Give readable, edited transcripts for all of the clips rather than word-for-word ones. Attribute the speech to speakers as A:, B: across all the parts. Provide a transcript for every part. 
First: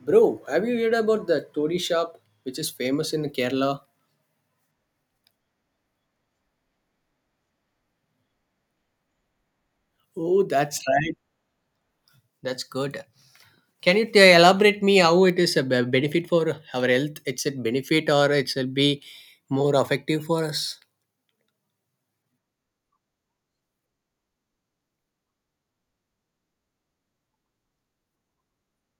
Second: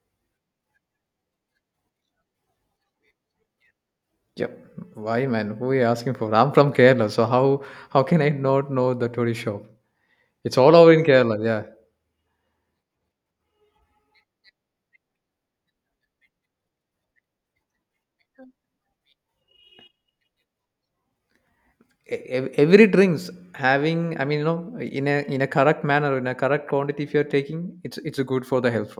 A: Bro, have you heard about the Todi shop, which is famous in Kerala?
B: Yep. Why, man? Who are you asking for? I'm from Kerala, so how can I not know the tourist shop?
A: Oh,
B: It's all
A: that's
B: over in
A: right.
B: Kerala. Yeah,
A: That's good. Can you elaborate me how it is a benefit for our health? It's a benefit or it will be more effective for us?
B: Every drinks having. I mean, in a correct manner, in a correct quantity. If you're taking, it's good for the health.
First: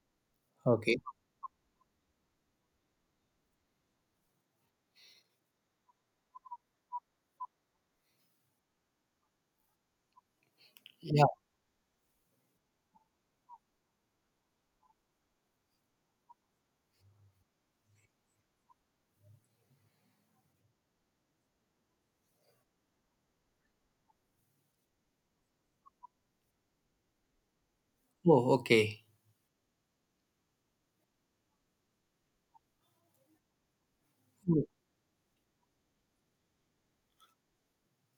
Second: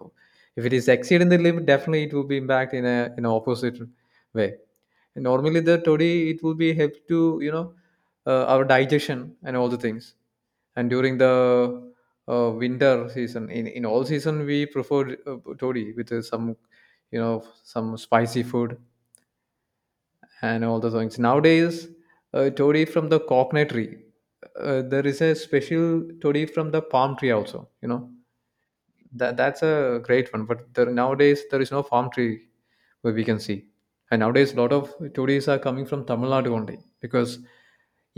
B: If it is
A: Okay.
B: exceeding the limit, definitely it will be impact in a in an opposite way. And normally the toddy, it will be help to our digestion and all the things. And during
A: Yeah.
B: the winter season in all season we prefer toddy with some some spicy food and all the things. Nowadays toddy from the coconut tree, there is a special toddy from the palm tree also,
A: Oh, okay.
B: that's a great one. But nowadays there is no palm tree where we can see. And nowadays a lot of tourists are coming from Tamil Nadu only, because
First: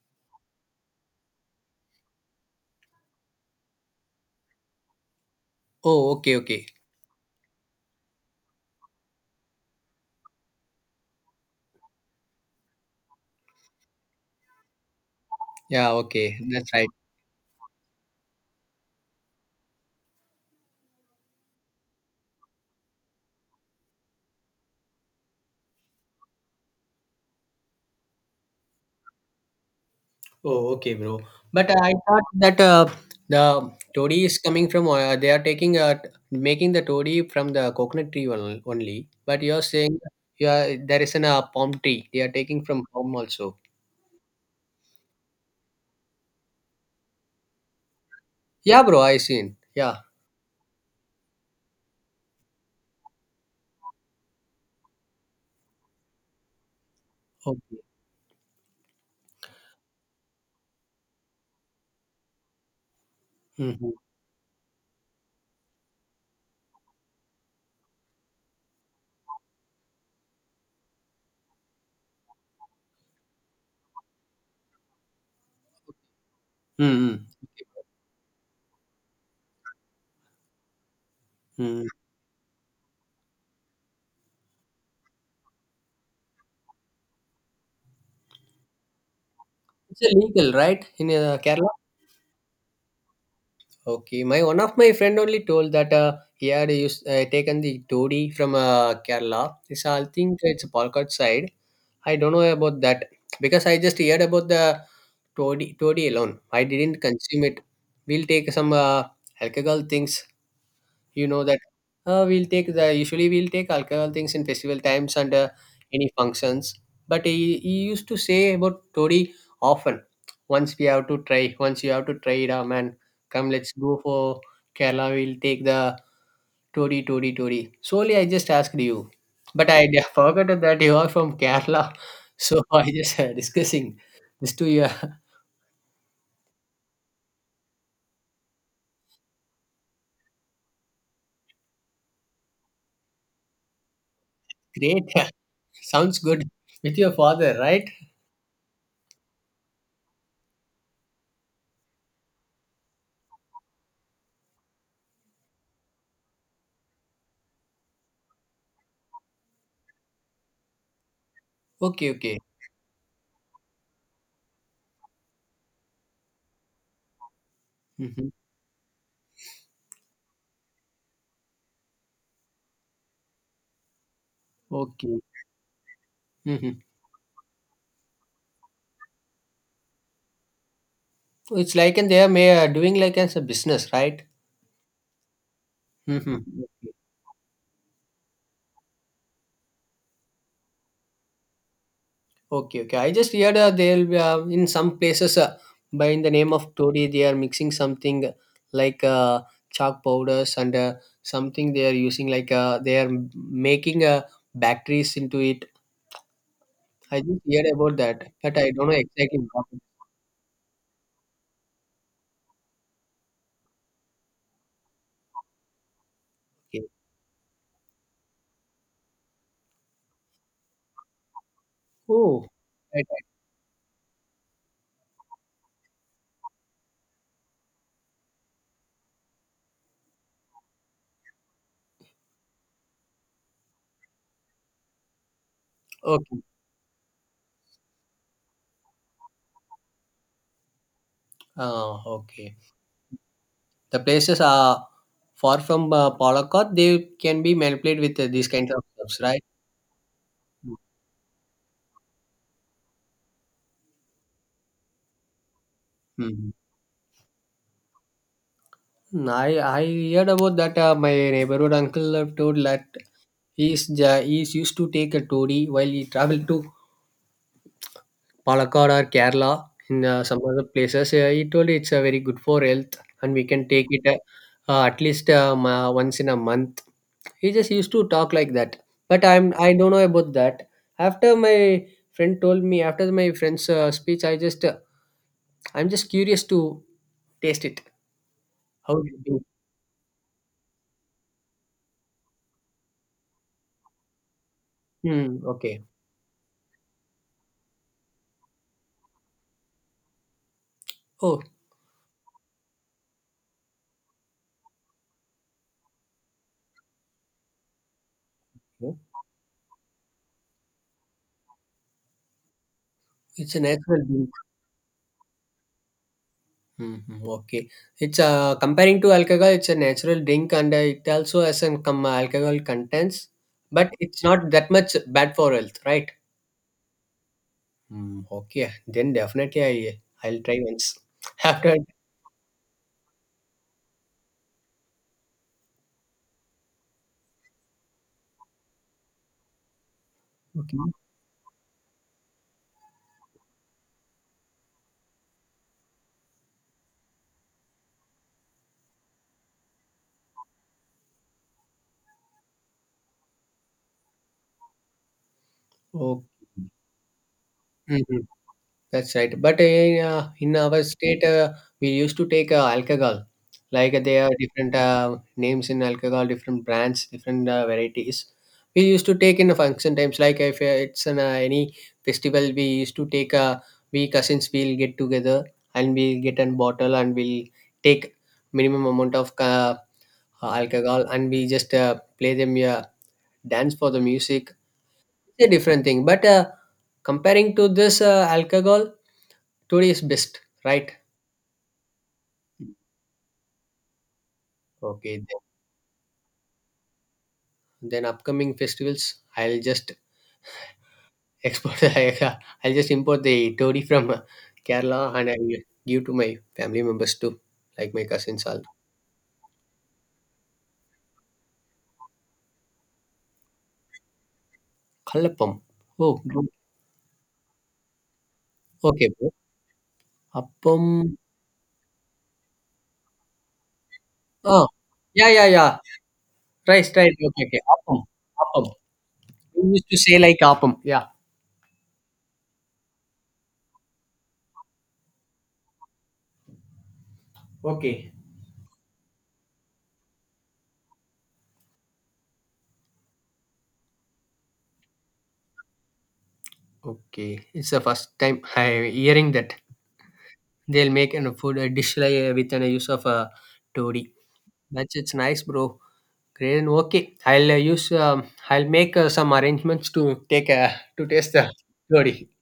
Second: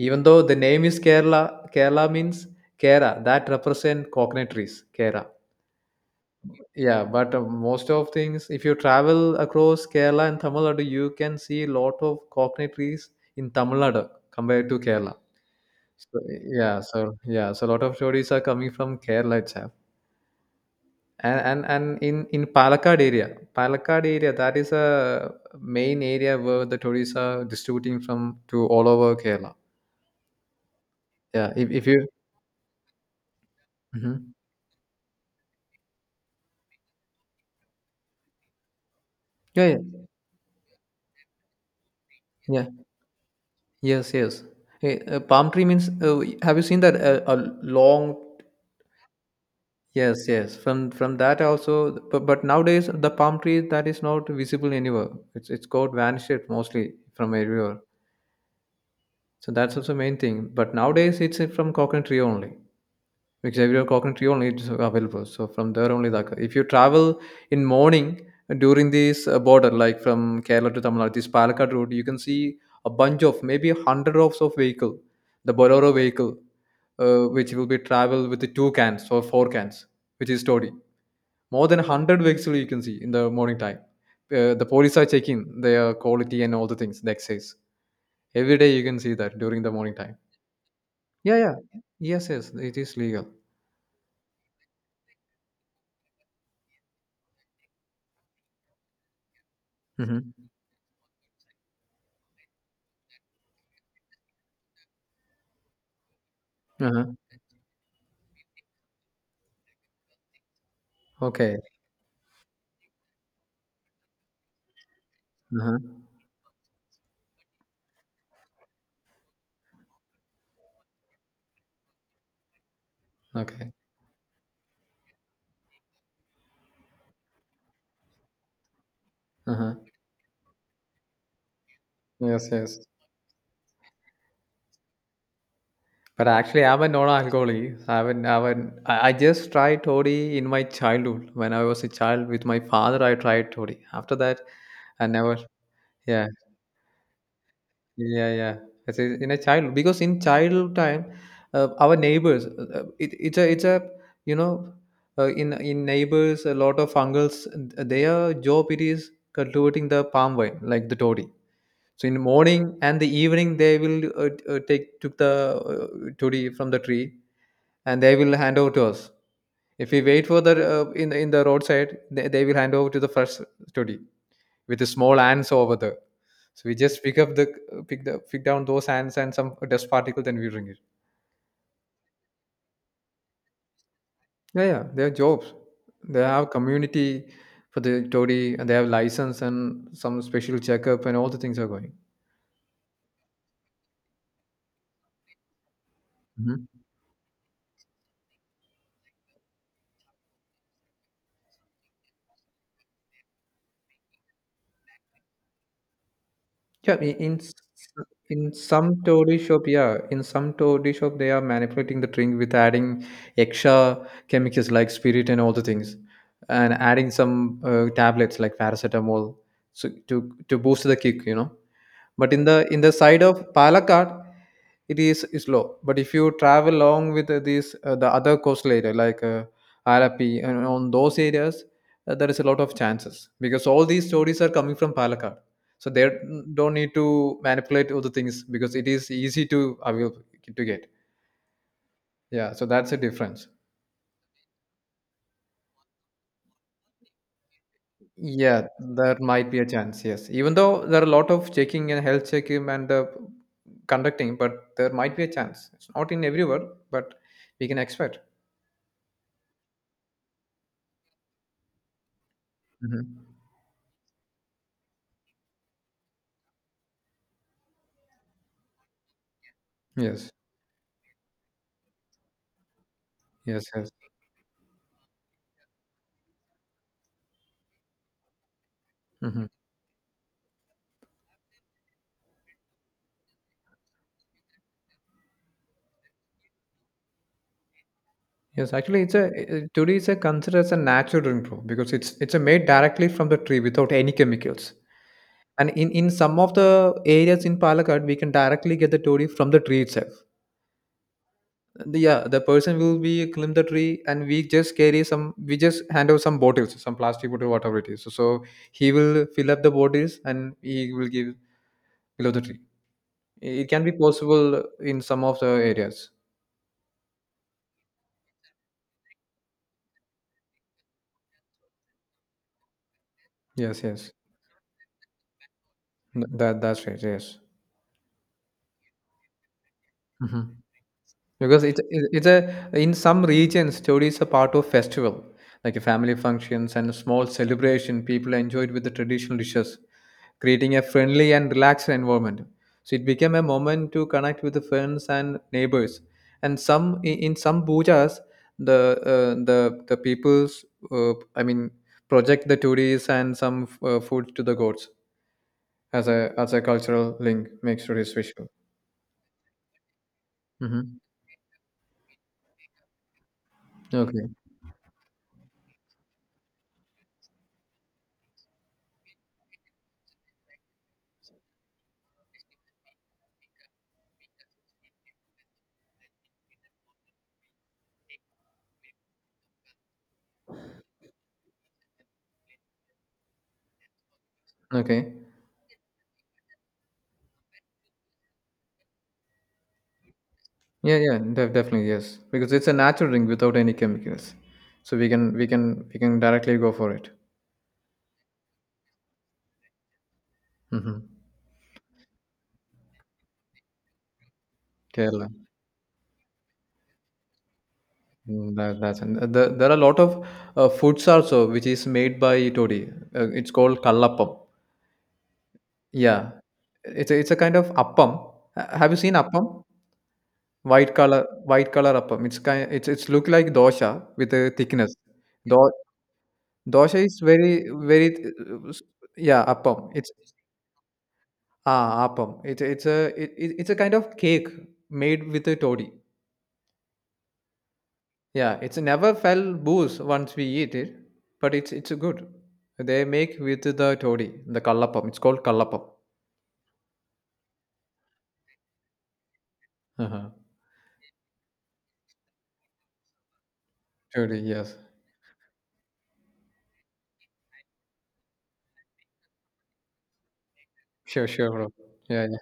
B: even though the name is Kerala, Kerala means kera, that represent coconut trees, kera.
A: Oh, okay, okay.
B: Yeah, but most of things, if you travel across Kerala and Tamil Nadu, you can see a lot of coconut trees in Tamil Nadu compared to Kerala.
A: Yeah,
B: so,
A: okay. That's
B: yeah
A: right.
B: so yeah so a lot of tourists are coming from Kerala itself. And in Palakkad area, that is a main area where the tourists are distributing from to all over Kerala.
A: Oh, okay, bro.
B: Yeah,
A: But
B: if
A: I
B: you
A: thought that the toady
B: Mhm.
A: is coming from they are taking making the toady from the coconut tree only. But you're
B: Yeah, yeah,
A: saying you are there is an palm tree. They are taking
B: yeah.
A: from palm also.
B: Yes, yes. Hey, palm tree means, have you seen that a long
A: Yeah, bro. I seen. Yeah.
B: Yes, yes. From that also, but nowadays the palm tree, that is not visible anywhere. It's got vanished mostly from everywhere.
A: Okay.
B: So that's also main thing. But nowadays it's from coconut tree only. Xavier
A: Mm-hmm.
B: Coconut Tree only it's available. So from there only, like if you travel in morning during this border, like from Kerala to Tamil Nadu, this Palakkad road, you can see a bunch of maybe hundred of vehicle, the Bolero vehicle,
A: Mm-hmm.
B: which will be travel with the two cans or four cans, which is Todi. More than
A: Mm.
B: hundred vehicle you can see in the morning time. The police are checking their quality and all the things, the excise. Every day you can see that during the morning
A: It's
B: time.
A: illegal, right, in
B: Yeah, yeah.
A: Kerala?
B: Yes, yes, it is legal.
A: Okay, my one of my friend only told that he had used, taken the toady from Kerala. It's I
B: Mm-hmm.
A: think it's Palakkad side, I don't know about that because I just heard about the toddy, toddy alone. I didn't
B: Uh-huh.
A: consume it. We'll take some alcohol things you know that
B: Okay.
A: we'll take the usually we'll take alcohol things in festival times and
B: Uh-huh.
A: any functions. But he used to say about Tori often. Once we have to try, once you have to try it, ah, man, come
B: Okay.
A: let's go for Kerala. We'll take the Tori, Tori, Tori. Solely, I just asked you, but
B: Uh-huh.
A: forgot that you are from Kerala,
B: Yes,
A: so
B: yes.
A: I just discussing this to you.
B: But actually, I'm a non-alcoholic. I haven't, I haven't, I just tried toddy in my childhood. When I was a child with my father, I tried toddy. After that, I
A: Great,
B: never,
A: sounds
B: yeah,
A: good with your father, right?
B: yeah. I say in a child because in childhood time, our neighbors, it's a, you know, in neighbors, a lot of uncles, their job it is cultivating the palm wine, like the toddy. So
A: Okay,
B: in the
A: okay,
B: morning and the evening they will take took the todi from the tree and they
A: hmm
B: will hand over to us. If we wait for the in the roadside, they will hand over to the first todi with the small
A: okay.
B: ants over there. So we
A: Hmm.
B: just pick down those ants and some dust particle, then we bring it.
A: It's like and they are may doing like as a business, right?
B: Yeah, yeah, they have jobs. They
A: Hmm.
B: have community for the todi and they have license and some special checkup and all the things are going.
A: Okay, okay. I just heard they'll be in some places by in the name of
B: Mhm.
A: Todi, they are mixing something like chalk powders and something they are using like they are making batteries into it.
B: Yeah,
A: I just
B: s-
A: heard about that,
B: in
A: but I don't know
B: some
A: exactly
B: toady
A: what.
B: shop, yeah, in some toady shop, they are manipulating the drink with adding extra chemicals like spirit and all the things, and
A: It is. Okay.
B: adding some tablets like paracetamol, so to to boost the kick, you know. But
A: Oh,
B: in the
A: right,
B: side
A: right.
B: of Palakkad, it is slow, but if you travel along with these the other coastal area like Arapi and on those areas, there is a lot of chances because all these stories are coming from Palakkad, so they
A: Okay.
B: don't need to manipulate other things because it is easy to avail to get. Yeah,
A: Okay.
B: so that's a difference.
A: The places are far from Palakkad. They can be manipulated with these
B: Yeah,
A: kinds of
B: there
A: stuffs, right?
B: might be a chance, yes, even though there are a lot of checking and health checking and conducting, but there might be a chance. It's not in
A: Mhm.
B: everywhere, but we can expect.
A: Mm, I heard about that. My neighborhood uncle told that
B: Mhm.
A: he's used to take a touri while he traveled to Palakkad or Kerala in
B: yes
A: some other places. He told it's very good for health and we
B: yes
A: can take
B: yes
A: it at least once in a month. He just used to talk like that. But
B: Mhm.
A: I don't know about that. After my friend told me after my friend's speech, I just I'm just curious to taste it.
B: Yes,
A: How
B: actually,
A: do
B: it's
A: you
B: a
A: do?
B: today is a considered as a natural improve because it's a made directly from the tree without any chemicals.
A: Hmm.
B: And
A: Okay.
B: in some of the areas in Palakkad, we can directly get the toddy from the tree itself. The- yeah, the person will be climb the tree, and we just carry some. We just hand over some bottles, some plastic bottle, whatever it is. So he
A: Oh.
B: will fill up the bottles, and he will give below the tree.
A: It's a
B: It can be
A: natural drink.
B: possible in some of the areas.
A: Mhm. Okay, it's comparing to alcohol, it's a natural drink and it also has some alcohol contents,
B: Yes,
A: but
B: yes.
A: it's not that much bad for health, right?
B: That that's right. Yes.
A: Mm, okay, then definitely I'll
B: Hmm.
A: try once
B: Because
A: after.
B: it's a, in some regions story is a part of festival, like a family functions and a small celebration. People enjoy it with the traditional dishes, creating
A: Okay.
B: a friendly and relaxed environment. So it became a moment to connect with the friends and neighbors. And some, in some pujas, the uh, the the people's, I mean, project the tourists and some food to the gods as a
A: Okay.
B: cultural link, makes sure it's
A: Mhm.
B: visual.
A: That's right. But in, yeah, in our
B: Hmm.
A: state, we used to take alcohol. Like there
B: Okay.
A: are different names in alcohol, different brands, different varieties. We used to take in the function times. Like if it's an, any festival, we used to take. We cousins will get together and we'll get a bottle and we'll take minimum amount of alcohol and we just play them dance for the music.
B: Okay.
A: It's a different thing. But comparing to this alcohol today is best, right?
B: Yeah, yeah, definitely yes, because it's a natural drink without any chemicals, so
A: Okay,
B: we can directly go for it.
A: then upcoming festivals, I'll just
B: Hmm.
A: export the I'll just import the todi from Kerala
B: Kerala.
A: and I'll give to my family members too, like my cousins.
B: Mm,
A: All
B: that's and the, there are a lot of foods also which is made by Todi. It's called kallappam.
A: kallappam. Oh,
B: Yeah,
A: good.
B: it's a kind of appam. Have you
A: Okay,
B: seen
A: bro.
B: appam?
A: Appam.
B: White color appam. It's look like dosha with a
A: Oh,
B: thickness.
A: yeah, yeah, yeah.
B: Do,
A: Right,
B: dosha
A: right.
B: is
A: Okay,
B: very
A: okay. Appam,
B: very,
A: appam.
B: uh, s- yeah,
A: We used
B: appam.
A: to
B: It's
A: say like appam. Yeah.
B: Ah, appam. It's a kind of cake made with a toddy.
A: Okay.
B: Yeah, it's never fell booze once we eat it, but it's good. They make with the toddy, the kallapam. It's called kallapam.
A: Okay, it's the first time I'm hearing that
B: Uh-huh.
A: they'll make a food a dish like with an use of a todi.
B: Toddy, yes.
A: That's it's nice, bro. Great, and okay. I'll use. I'll make some arrangements to take to
B: Sure,
A: taste the
B: sure, bro.
A: curry.
B: Yeah, yeah.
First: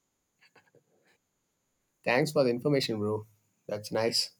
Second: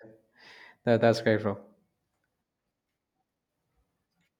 B: That's great, bro.
A: Thanks for the information, bro. That's nice.